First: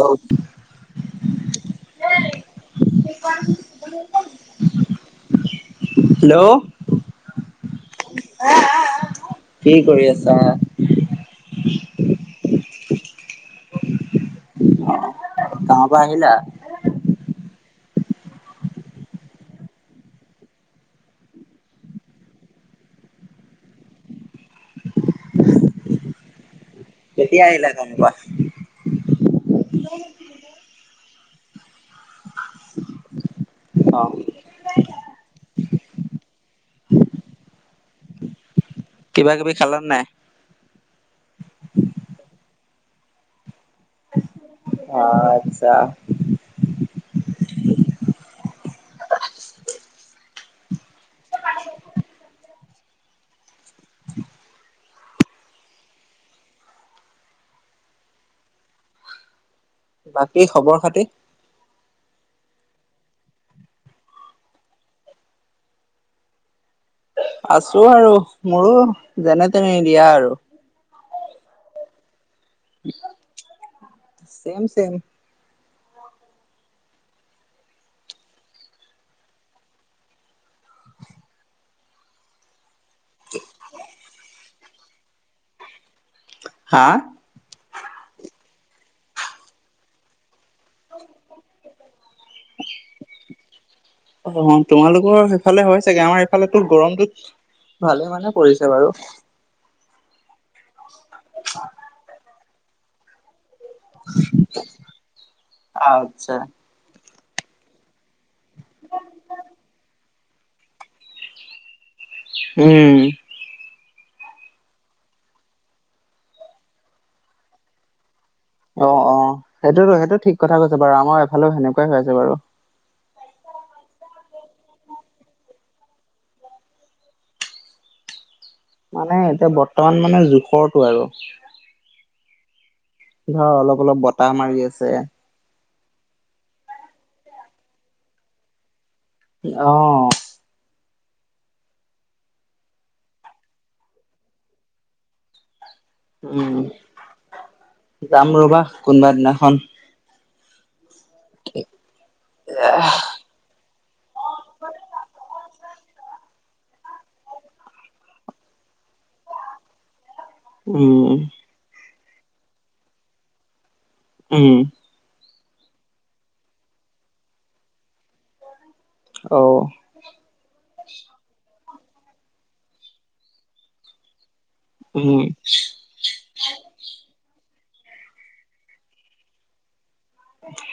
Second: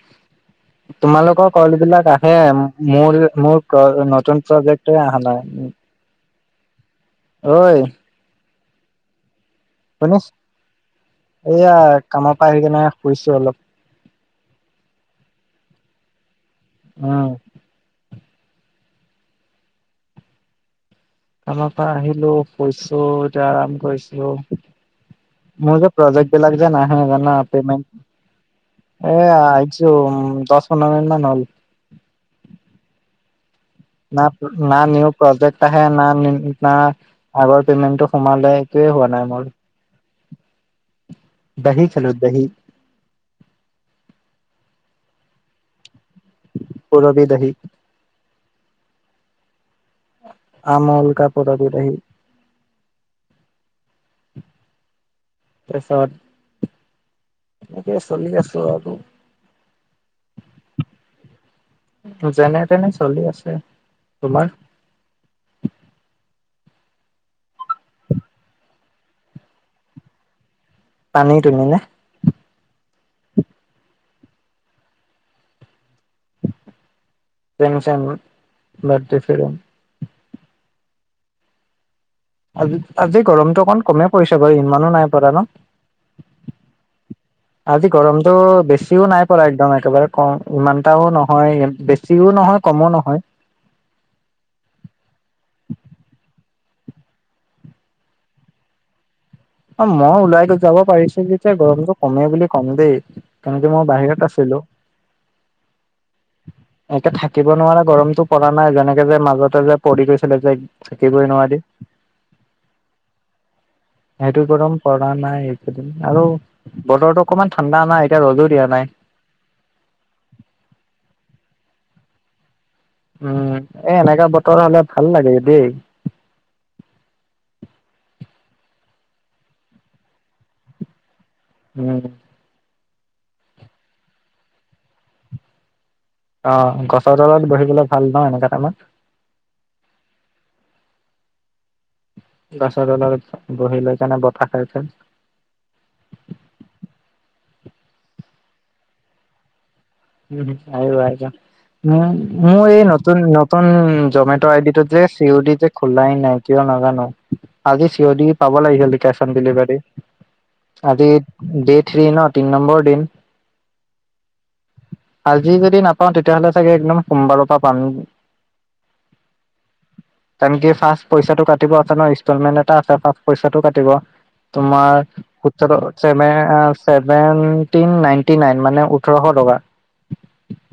অহ তোমালোকৰ কল বিলাক আহে মোৰ মোৰ নতুন প্ৰজেক্ট হে অহা নাই। হেল্ল অই কি কৰি শুনিছ আছা? এইয়া কামৰ পৰা আহি কেনে শুইছো অলপ। অহ, তাৰপা আহিলা। উম। কামৰ পৰা আহিলো শুইছো এতিয়া আৰাম কৰিছিলো মোৰ প্ৰজেক্ট বিলাক যে নাহে জানা কেতিয়া আহিলা গাঁৱৰ পেমেণ্ট- পৰা? এ আহিছো দহ পন্ধৰ মিনিট মান হ'ল। [unintelligible] ন না নিউ প্ৰজেক্ট আহে না না আগৰ পেমেন্টটো সোমালে। টোৱে হোৱা নাই কিবা কিবি মোৰ খালা নাই? দহি খালো দহি অ আচ্ছা। পুৰৱি দহি আমোল কা পুৰৱী দহি তাৰপাছত, এনেকে চলি আছো আৰু বাকী খবৰ খাতি যেনে তেনে চলি আছে। তোমাৰ? আছোঁ আৰু মোৰো যেনে তেনে দিয়া আৰু টানি টুনি না- চেম চেম চেম চেম মোৰ, বাদেফেৰম। [unintelligible] আজি আজি গৰমটো অকণ কমে পৰিছে বাৰু ইমানো নাই পৰা ন। হা আজি গৰমতটো বেছিও নাই পৰা একদম একেবাৰে কম ইমানটাও নহয় বেছি। বেচিও নহয় কমো নহয় অঁ তোমালোকৰ সেইফালে হয় চাগে আমাৰ এইফালেতো গৰমটোত- ভালে মানে পৰিছে বাৰু। অ মই ওলাই যাব পাৰিছো যেতিয়া গৰমটো কমে বুলি কম দেই। তেনেকে মই বাহিৰত আছিলো, আচ্ছা। এয়া থাকিব নোৱাৰা গৰমটো- পৰা নাই যেনেকে যে মাজতে যে পৰি গৈছিলে যে থাকিবই নোৱাৰি। উম, সেইটো গৰম পৰা নাই একেইইদিন আৰু, বতৰটো অকণমান ঠাণ্ডা নাই এতিয়া ৰ'দো দিয়া নাই অ', অ, সেইটোতো সেইটো ঠিক কথা ক'ব পাৰা আমাৰ এফালেও সেনেকুৱাই হৈ আছে বাৰু। উম এ এনেকা বতৰ হলে ভাল লাগে দেই। মানে এতিয়া বৰ্তমান মানে জোখৰটো আৰু উম ধৰা অলপ অলপ বতাহ মাৰি আছে। অ', গছৰ তলত বহিবলে ভাল ন' এনেকা তাইমত। অ', গাছৰ তলত, বহি লৈ কেনে বতাহ খাই ফেন। উম, যাম ৰ'বা কোনবা দিনাখন। উম, আহিবা আহিবা, উম, মই এই নতুন [unintelligible] জমেট' আই ডিটোত যে চি ইউ টি যে। খোলাই নাই কিয় নাজানো, আজি চিঞদি পাব লাগিছিল কেচ অন ডেলিভাৰী। আজি উম ডে থ্ৰী ন' তিন নম্বৰ দিন। উম, আজি যদি নাপাওঁ তেতিয়াহ'লে চাগে একদম সোমবাৰৰ পৰা পাম। অ', তাৰমানে কি ফাৰ্ষ্ট পইচাটো কাটিব [unintelligible] ইনষ্টলমেণ্ট এটা আছে ফাৰ্ষ্ট পইচাটো কাটিব। তোমাৰ, উম সোতৰো ছেভেন, ছেভেনটি নাইনটি নাইন মানে ওঠৰশ টকা।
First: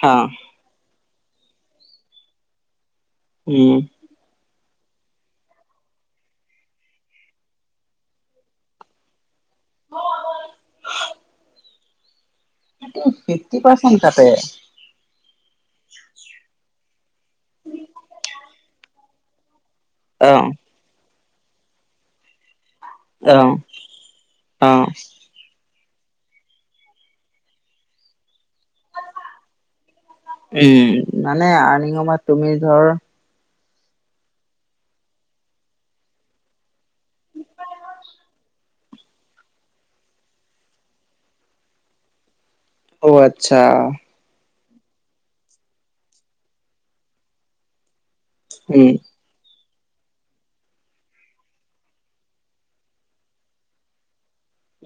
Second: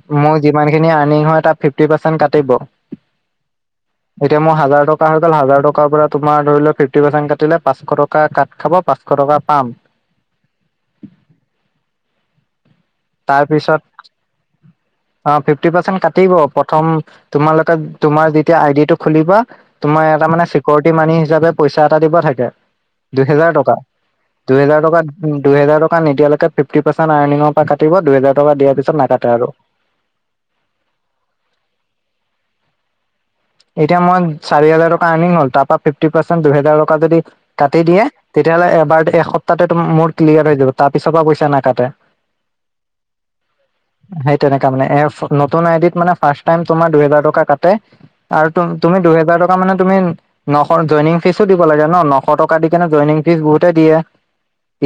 হা মোৰ যিমানখিনি আৰ্নিং হয় তাত ফিফটি পাৰ্চেণ্ট কাটিব। উম, এতিয়া মোৰ হাজাৰ টকা হৈ গ'ল হাজাৰ টকাৰ পৰা তুমাৰ ধৰি লও ফিফটি পাৰ্চেণ্ট কাটিলে পাচশ টকা কাট খাব পাচ এশ টকা পাম। ফিফটি পাৰ্চেন্ট তাৰপিছত কাটে অ', ফিফটি পাৰ্চেণ্ট কাটিব প্ৰথম, তোমালোকে তোমাৰ যেতিয়া আইডিটো খুলিব। তোমাৰ এটা অ মানে চিক'ৰিটি মানি হিচাপে পইচা এটা দিব থাকে। অ দুহেজাৰ টকা, অ দুহেজাৰ টকা দুহেজাৰ টকা নিদিয়ালৈকে ফিফটি পাৰ্চেণ্ট আৰ্নিঙৰ [unintelligible] কাটিব দুহেজাৰ টকা দিয়াৰ পিছত নাকাটে আৰু। উম, মানে আৰ্নিঙ সময়ত তুমি ধৰ এতিয়া মই চাৰি হাজাৰ টকা আৰ্নিং হ'ল তাৰ পৰা ফিফটি পাৰ্চট দুহেজাৰ টকা যদি কাটি দিয়ে, তেতিয়াহ'লে এবাৰ এসপ্তাহতে মোৰ ক্লিয়াৰ হৈ যাব তাৰ পিছৰ পৰা পইচা নাকাটে। অ', আচ্ছা। সেই তেনেকা মানে [unintelligible] নতুন আইডিৰ ফাৰ্ষ্ট টাইম তোমাৰ দুই হাজাৰ টকা কাটে। তাৰতো উম তুমি দুহেজাৰ টকা মানে তুমি নশ জইনিং ফিজো দিব লাগে ন' নশ টকা দি কিনে জইনিং ফীজ বহুতেই দিয়ে।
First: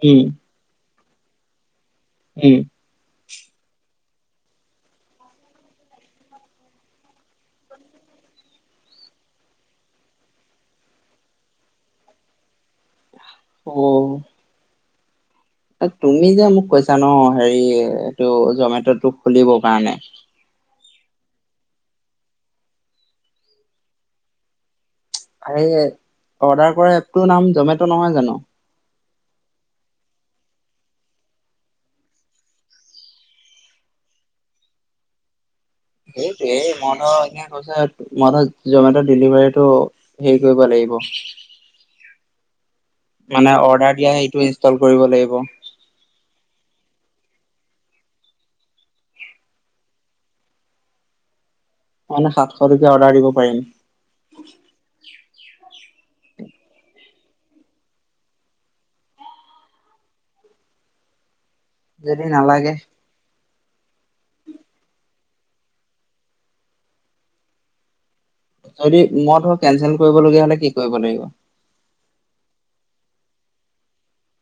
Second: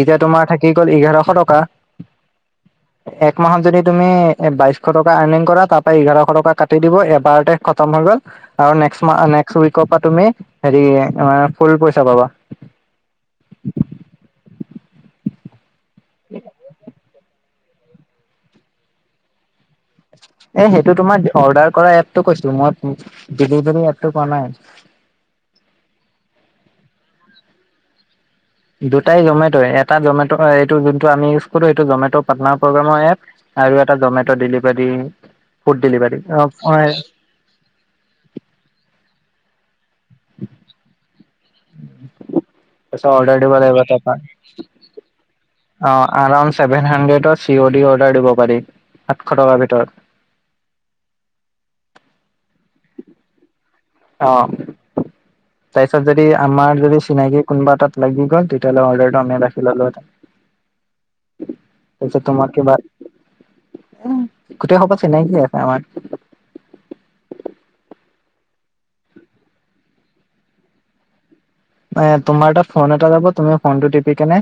এতিয়া উম তোমাৰ থাকি গ'ল এঘাৰশ টকা। উম, এক মাহত যদি তুমি এ বাইশ টকা আৰ্নিং কৰা তাৰ পৰা এঘাৰশ টকা কাটি দিব এবাৰতে। খতম হৈ গল, আৰু নেক্সট মাহ নেক্সট উইকৰ পৰা তুমি হেৰি ফুল পইচা পাবা। অ', এ তুমি যে মোক কৈছা ন' হেৰি, এইটো জমেট'টো খুলিবৰ কাৰণে। এ সেইটো তোমাৰ অৰ্ডাৰ কৰা এপটো কৈছিলোঁ, মই ডেলিভাৰী এপটো কোৱা নাই। আৰে, অৰ্ডাৰ কৰা এপটোৰ নাম জমেট' নহয় জানো। দুটাই জমেট' এটা জমেট' এইটো যোনটো আমি ইউজ কৰো এইটো জমেট' পাৰ্টনাৰ প্ৰগ্ৰেমৰ এপ। আৰু এটা জমেট' ডেলিভাৰী। ফুড ডেলিভাৰী অ সেইটোয়েই মই তাৰপিছত ধৰ এনে কৈছ মই ধৰ জমেট' ডেলিভাৰীটো হেৰি কৰিব লাগিব। অৰ্ডাৰ দিব মানে লাগিব অৰ্ডাৰ দিয়া তাৰপৰা সেইটো ইনষ্টল কৰিব লাগিব। অ', এৰাউণ্ড ছেভেন হাড্ৰেডৰ চি অ' ডি অৰ্ডাৰ দিব পাৰি, সাতশ টকাৰ ভিতৰত। মানে সাতশ টকীয়া অৰ্ডাৰ দিব পাৰিম। অ তাৰপিছত যদি আমাৰ যদি চিনাকি কোনবা এটাত লাগি গ'ল তেতিয়া হলে অৰ্ডাৰটো আমি ৰাখি ল'লো হেতেন। উ তাৰপিছত তোমাৰ কিবা গোটেই সোপা চিনাকিয়ে আমাৰ যদি মই ধৰ কেনচেল কৰিবলগীয়া হ'লে কি কৰিব লাগিব এ তোমাৰ তাত এটা ফোন এটা যাব তুমি ফোন টো টিপি কিনে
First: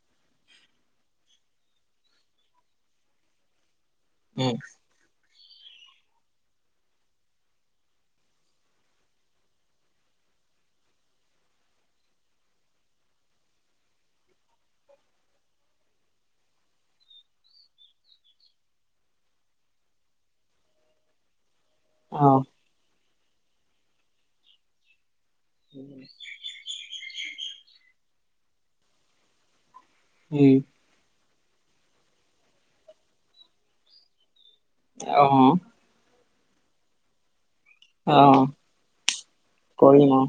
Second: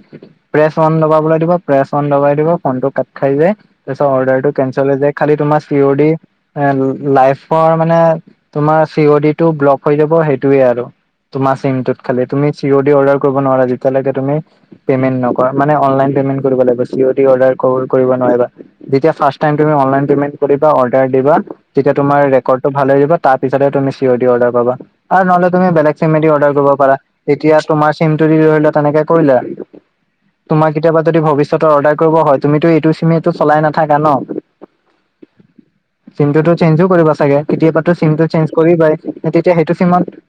প্ৰেচ অন দবাবলে দিব প্ৰেচ অন দবাই দিব ফোনটো কাট খাই যাই তাৰপাছত অৰডাৰটো কেনচেল হৈ যাই খালি তোমাৰ চি অৰ দি এ লাইফৰ মানে তোমাৰ চি অ ডি টো ব্লক হৈ যাব সেইটোয়ে আৰু তোমাৰ চিমটোত খালি তুমি চি অ ডি অৰ্ডাৰ কৰিব নোৱাৰা যেতিয়ালৈকে তুমি পেমেণ্ট নকৰা মানে অনলাইন পেমেণ্ট কৰিব লাগিবি চি অ ডি অদাৰ কৰ কৰিব নোৱাৰিবা যেতিয়া ফাৰ্ষ্ট টাইম তুমি অনলাইন পেমেন্ট কৰিবা অৰ্ডাৰ দিবা যেতিয়া তোমাৰ অ ৰেকৰ্ড ভাল হৈ আহিব তাৰ পিছতে তুমি চি অ দি অৰ্ডাৰা পাবা আৰু নহ'লে তুমি বেলেগ চিমে দি অৰ্ডাৰ কৰিব পাৰা এতিয়া তোমাৰ চিমটো দি ধৰি লোৱা তেনেকে কৰিলা উম তোমাক কেতিয়াবা যদি ভৱিষ্যতৰ অৰ্ডাৰ কৰিব হয় তুমিতো এইটো চিমটো চলাই নাথাকা ন অ চিমটোতো চেঞ্জো কৰিবা চাগে কেতিয়াবাতো অ চিমটো চেঞ্জ কৰিবাই তেতিয়া সেইটো কৰিম চিমত অ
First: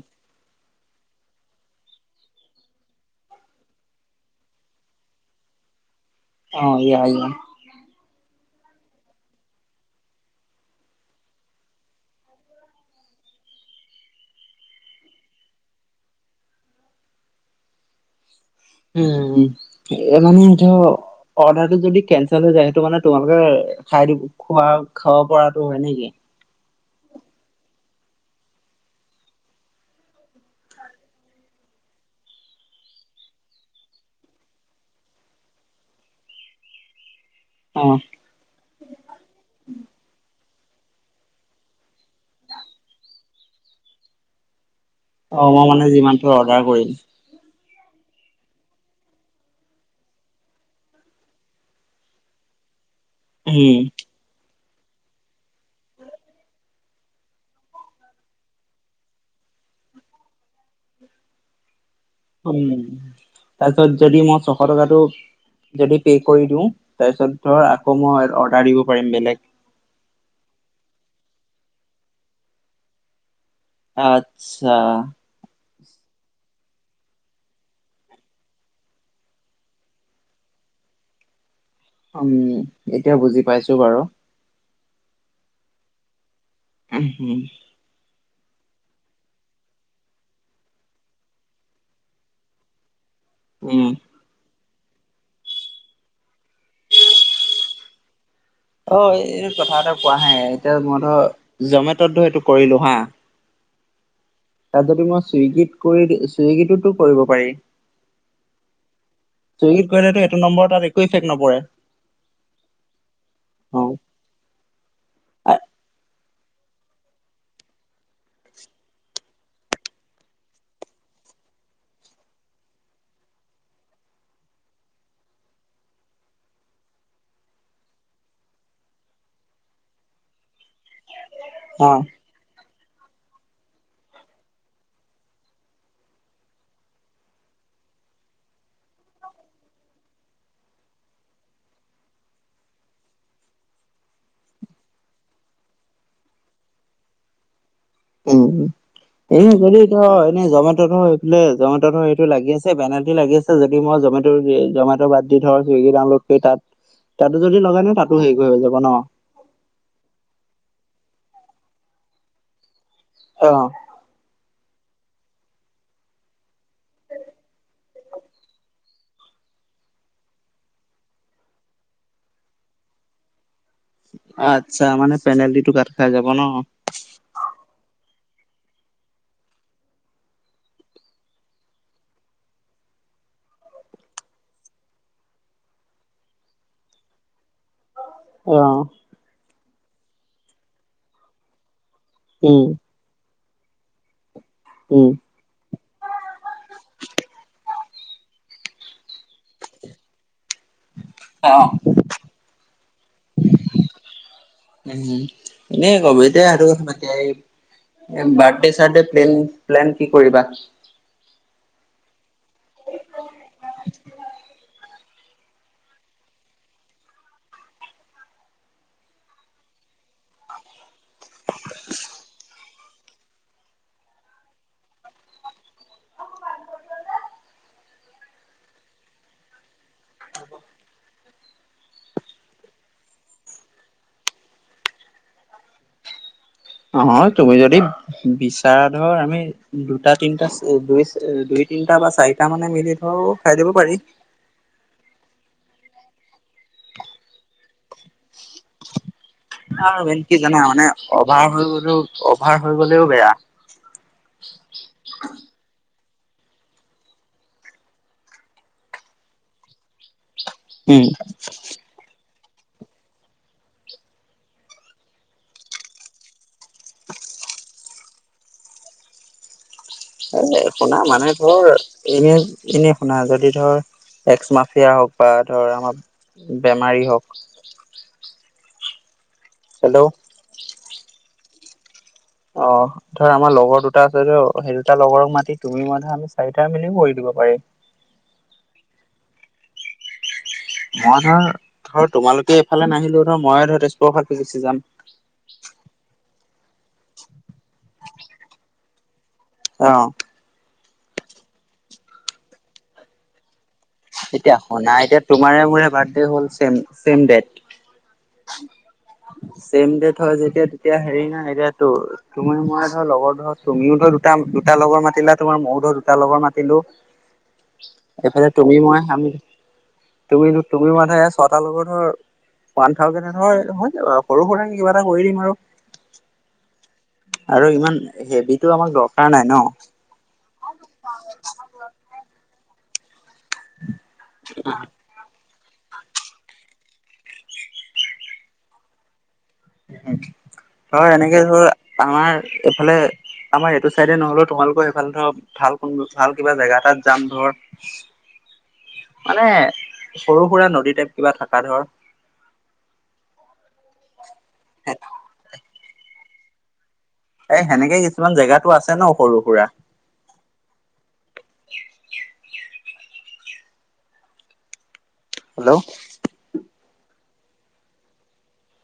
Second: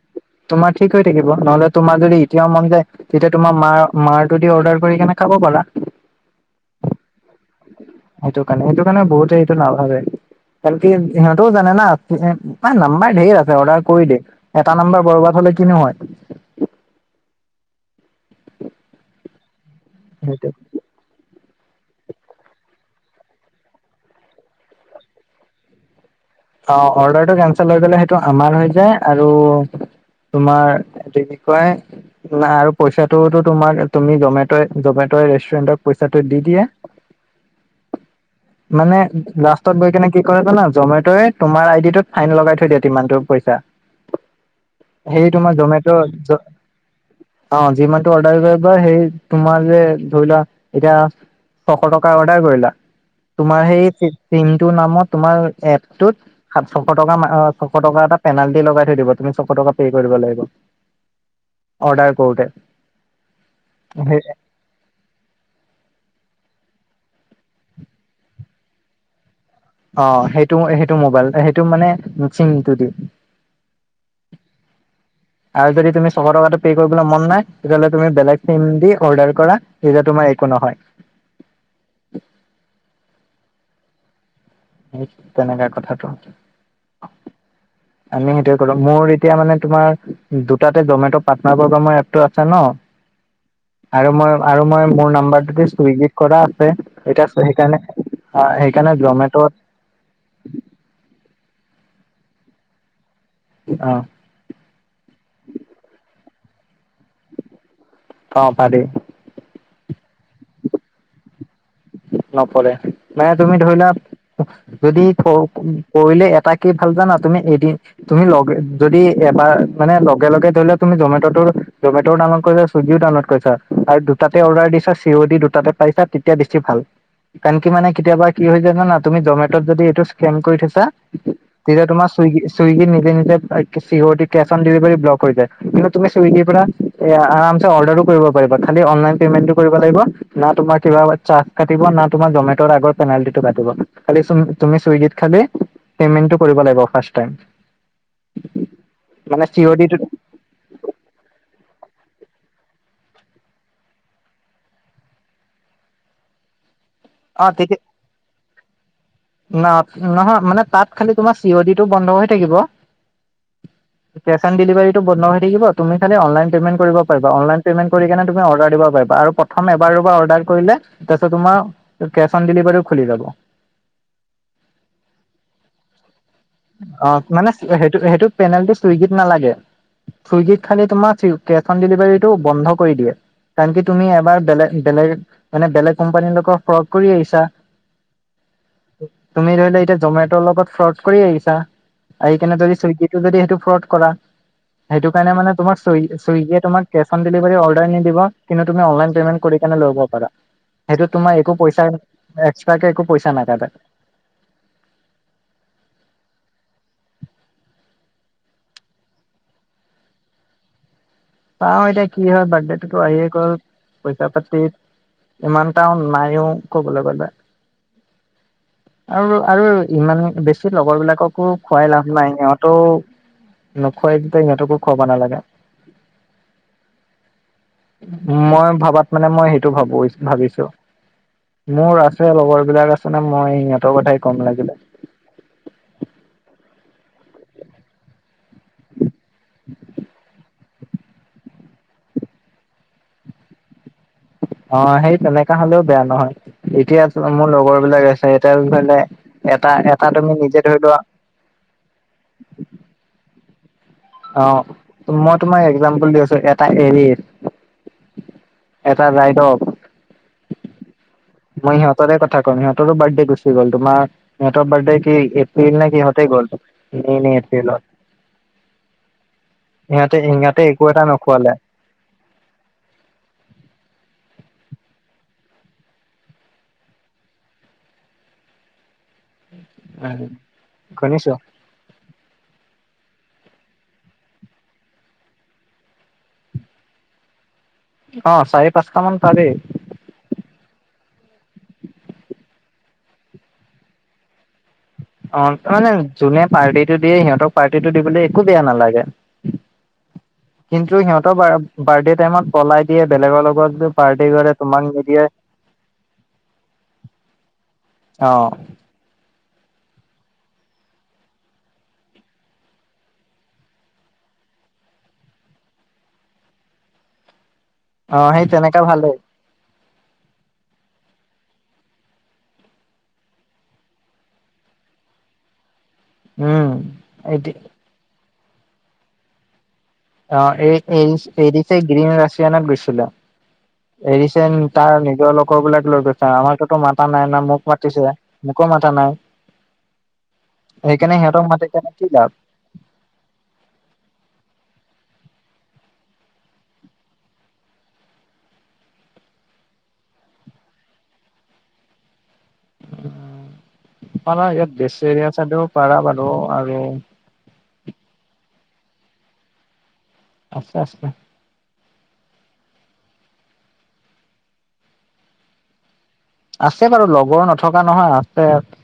তোমাৰ ঠিক হৈ থাকিব নহলে তোমাৰ যদি এতিয়াও মন যায় তেতিয়া তোমাৰ মাৰ মাৰতো দি অৰ্ডাৰ কৰি কেনে খাব পাৰা অ ইয়া ইয়া সেইটো কাৰণে সেইটো কাৰণে বহুতেই এইটো নাভাবে কালি সিহঁতেও জানে মানে নাম্বাৰ ধেৰ আছে অৰ্ডাৰ কৰি দিয়ে এটা নম্বাৰ বৰবাত হলে কিনো হয় উম এ মানে সেইটো অৰ্ডাৰতো যদি কেনচেল হৈ যায় সেইটো মানে তোমালোকে খাই দিব খোৱা খাব পৰাতো হয় নেকি অ অৰ্ডাৰটো কেচেল হৈ গলে সেইটো আমাৰ হৈ যায় আৰু তোমাৰ এইটো কি কয় নাই আৰু পইচাটোওতো তোমাৰ তুমি জমেট জমেট'য়ে ৰেষ্টুৰেণ্টক পইচাটো দি দিয়ে অ মানে লাষ্টত গৈ কিনে কি কৰে জানা জমেটয়ে তোমাৰ আই ডি টোত ফাইন লগাই থৈ দিয়া তিমানটো পইচা সেই অ তোমাৰ মই মানে জমেট' যিমানটো জ অৰ্ডাৰ কৰিম অ যিমানটো অৰ্ডাৰ কৰিবা সেই তোমাৰ যে ধৰি লোৱা এতিয়া ছশ টকা অৰ্ডাৰ কৰিলা তোমাৰ উম সেই চিমটো নামত তোমাৰ এপটোত সাত ছশ টকা ছশ টকা এটা পেনালটি লগাই থৈ দিব তুমি ছশ টকা পে' কৰিব লাগিব অৰ্ডাৰ কৰোতে উম তাৰপিছত সেই যদি মই ছ শ টকাটো যদি পে' কৰি দিওঁ তাৰপিছত ধৰ আকৌ মই অৰ্ডাৰ দিব পাৰিম বেলেগ অ সেইটো সেইটো মোবাইলতে সেইটো মানে চিমটো দি আচ্ছা আৰু যদি তুমি ছশ টকাটো পে' কৰিবলৈ মন নাই তেতিয়াহ'লে তুমি বেলেগ চিম দি অৰ্ডাৰ কৰা তেতিয়া তোমাৰ একো নহয় উম এতিয়া বুজি পাইছো বাৰু সেই তেনেকা কথাটো উম হম আমি সেইটোৱে কৰো মোৰ এতিয়া মানে তোমাৰ দুটাতে জমেটৰ পাৰ্টনাৰৰ বা মোৰ এপটো আছে ন উম আৰু মই আৰু মই মোৰ নাম্বাৰটোতে চুইগিত কৰা আছে এতিয়া সেইকাৰণে আ সেই কাৰণে অ জমেট'ত এই কথা এটা কোৱাহে এতিয়া মই ধৰ জমেটত ধৰ এইটো কৰিলো হা অ তাত যদি মই চুইগীত কৰি চুইগীততো কৰিব পাৰি অ পাৰি। চুইগীত কৰিলেটো এটো নম্বৰতাত একো এফেক্ট নপৰে। নপৰে মানে তুমি অ ধৰিলোৱা। যদি ক কৰিলে এটাকি ভাল জানা তুমি এদিন, তুমি লগে যদি এবাৰ মানে লগে লগে ধৰি লও তুমি জমেটৰ জমেটৰটো ডানলড কৰি লোৱা চোন। চুইগিও ডাউনলোড কৰি চোৱা আৰু দুটাতে অৰ্ডাৰ দিছা চি অ দি দুটাতে পাইছা তেতিয়া বেছি ভাল। কাৰন কি মানে কেতিয়াবা কি হৈ যায় জানা তুমি জমেটত যদি এইটো স্কেম কৰি থৈছা তেতিয়া অ তোমাৰ। চুইগি চুইগি নিজে নিজে C O D cash on delivery block হৈ যায় কিন্তু তুমি চুইগিৰ পৰা। এ আ আৰামচে অৰ্ডাৰ কৰিব পাৰিবা খালি অনলাইন পেমেন্টতো কৰিব লাগিব না তোমাৰ কিবা চা কাতিব না তোমাৰ জমেটৰ আগৰ ফেনাইলিতি কাতিব খালি তুমি চুইগিত খালি। পেমেণ্টটো কৰিব লাগিব ফাৰ্চ টাইম। উম মানে এই চি অ' ডিটো কৰিত [unintelligible] এ জমেটৰতো এইফালে জমেটৰ এইটো লাগি আছে বেনালটি লাগি আছে যদি মই জমে জমেটৰ বাদ, যদি ধৰ চুইগি ডাউনলোড কৰি তাত তাতো অ' যদি তেতিয়া লগাই ন তাতো হেৰি হৈ যাব ন। ন নহয় মানে তাত খালি তোমাৰ চি অ ডি টো বন্ধ হৈ থাকিব। অ, কেচঅন ডেলিভাৰীটো বন্ধ হৈ থাকিব তুমি খালি অনলাইন পেমেন্ট কৰিব পাৰিবা অনলাইন পেমেণ্ট, কৰি কেনে তুমি অৰ্ডাৰ দিব পাৰিবা আৰু প্ৰথম এবাৰ দুবাৰ অৰ্ডাৰ কৰিলে তাৰ পিছত তোমাৰ। কেচ অন ডেলিভাৰীও খুলি যাব। আচ্ছা মানে পেনাল্টি টো কাট খাই যাব ন। অ মানে সেইটো সেইটো পেনাল্টি চুইগিত নালাগে। চুইগিত খালি তোমাৰ কেছ অন ডেলিভাৰীটো বন্ধ কৰি দিয়ে। কাৰন কি তুমি এবাৰ বেলেগ বেলেগ মানে বেলেগ কোম্পানীৰ লগত ফ্ৰ কৰি আহিছা। অহ, তুমি ধৰি ল এতিয়া জমেটৰ লগত ফ্ৰড কৰি আহিছা আহি কেনে উম যদি চুইগি টো যদি সেইটো ফ্ৰদ কৰা, উম সেইটো কাৰণে মানে তোমাৰ চু চুইগিয়ে তোমাক কেছ অন ডেলিভাৰী অৰ্ডাৰ নিদিব কিন্তু তুমি অনলাইন পেমেন্ট কৰি কেনি ল'ব পাৰা। সেইটোত তোমাৰ অ একো পইচা এক্সট্ৰাকে একো পইচা নাকাটে। উম এনে কব এতিয়া সেইটো [unintelligible] বাৰ্থডে চাৰডে প্লেন প্লেন কি কৰিবা। চাঁও এতিয়া কি হয় বাৰ্থডেটোতো আহিয়ে গ'ল পইচা পাতি, ইমানটাও নাইও কবলে গ'লে। আৰু আৰু ইমান বেছি লগৰ বিলাক কাকো খোৱাই লাভ নাই সিহঁতেও নোখুৱাই যেতিয়া সিহঁতকো খুৱাব নালাগে। মই ভাবাত মানে মই সেইটো ভাবো ভাবিছো। মোৰ আছে লগৰ বিলাক আছে নে মই সিহঁতৰ কথাই কম লাগিলে। অ তুমি যদি বিচাৰা ধৰ আমি দুটা তিনটা দুই দুই তিনিটা বা চাৰিটা মানে মিলি ধৰো খাই যাব পাৰি। অ সেই তেনেকা হ'লেও বেয়া নহয়। এতিয়া চোৱা মোৰ লগৰ বিলাক আছে, এতিয়া ধৰিলে এটা এটা তুমি নিজে ধৰি লোৱা। পাৰ হৈ গ'লেও অভাৰ হৈ গ'লেও বেয়া। অ মই তোমাক এক্সাম্পোল দি আছো এটা এৰি, এটা ৰাইদত, উম। মই ইহঁতৰে কথা ক'ম ইহঁতৰো বাৰ্থডে গুচি গ'ল তোমাৰ ইহঁতৰ বাৰ্থডে কি এপ্ৰিল নে কিহতেই গ'লত মে' নে এপ্ৰিলত। [inaudible] সিহঁতে সিহঁতে এই একো শুনা এটা মানে নোখোৱালে তোৰ এনে-এনে শুনা যদি ধৰ এক্স মাফিয়া হওঁক বা ধৰ আমাৰ বেমাৰী হওঁক। [unintelligible] হেল্ল' [unintelligible] অ। ধৰ আমাৰ লগৰ দুটা আছে সেই দুটা লগৰক মাতি তুমি মানে আমি চাৰিটা মেলি কৰি দিব পাৰি। অ' চাৰি পাঁচটা মান পাৰি। মই ধৰ-ধৰ তোমালোকে এইফালে নাহিলেওঁ ধৰ মই ধৰ তেজপুৰৰ ফালদি গুছি যাম। অ', মানে যোনে পাৰ্টিটো দিয়ে সিহঁতক পাৰ্টিটো দিবলে একো বেয়া নালাগে। অ'। কিন্তু সিহঁতৰ বাৰ্থডে টাইমত পলাই দিয়ে বেলেগৰ লগত পাৰ্টি কৰে এতিয়া তোমাক শুনা এতিয়া নিদিয়ে তোমাৰে মোৰে বাৰ্থডে হ'ল চেম-চেম দেট। অ ছেম দেট হয় যেতিয়া তেতিয়া হেৰি নাই, এতিয়া তোৰ তুমি মই ধৰ লগৰ ধৰ তুমিও ধৰ দুটা-দুটা লগৰ মাতিলা তোমাৰ ময়ো ধৰ দুটা লগৰ মাতিলোঁ। অ সেই এইফালে তুমি তেনেকা মই ভালেই তুমি-তুমি মানে ছটা লগৰ ধৰ ওৱান থাউজেন্ড হয়-হয় সৰু সুৰা কিবা এটা কৰি দিম আৰু উম এতি আৰু ইমান হেভিটো আমাক দৰকাৰ নাই ন'। অ', এই এৰিছ এৰিচে গ্ৰীণ ৰাছিয়ানত গৈছিলে এৰিচেন তাৰ তেওঁলোকৰ বিলাক লৈ গৈছে, আমাকটো মাতা নাই না মোক মাতিছে মোকো মাতা নাই। ধৰ সেইকাৰণে এনেকে সিহঁতক ধৰ মাতি কেনে কি লাভ আমাৰ এইফালে আমাৰ এইটো চাইডে নহ'লেও তোমালোকৰ এইফালে ধৰ ভাল কোন ভাল কিবা জেগা এটাত যাম ধৰ মানে সৰু সুৰা নদী টাইপ কিবা থকা ধৰ। পাৰা ইয়াত বেছ এৰিয়া চাইদেও পাৰা বাৰু আৰু এ সেনেকে কিছুমান জেগাতো আছে ন' সৰু সুৰা আছে-আছে। হেল্ল' আছে বাৰু লগৰ নথকা নহয় আছে।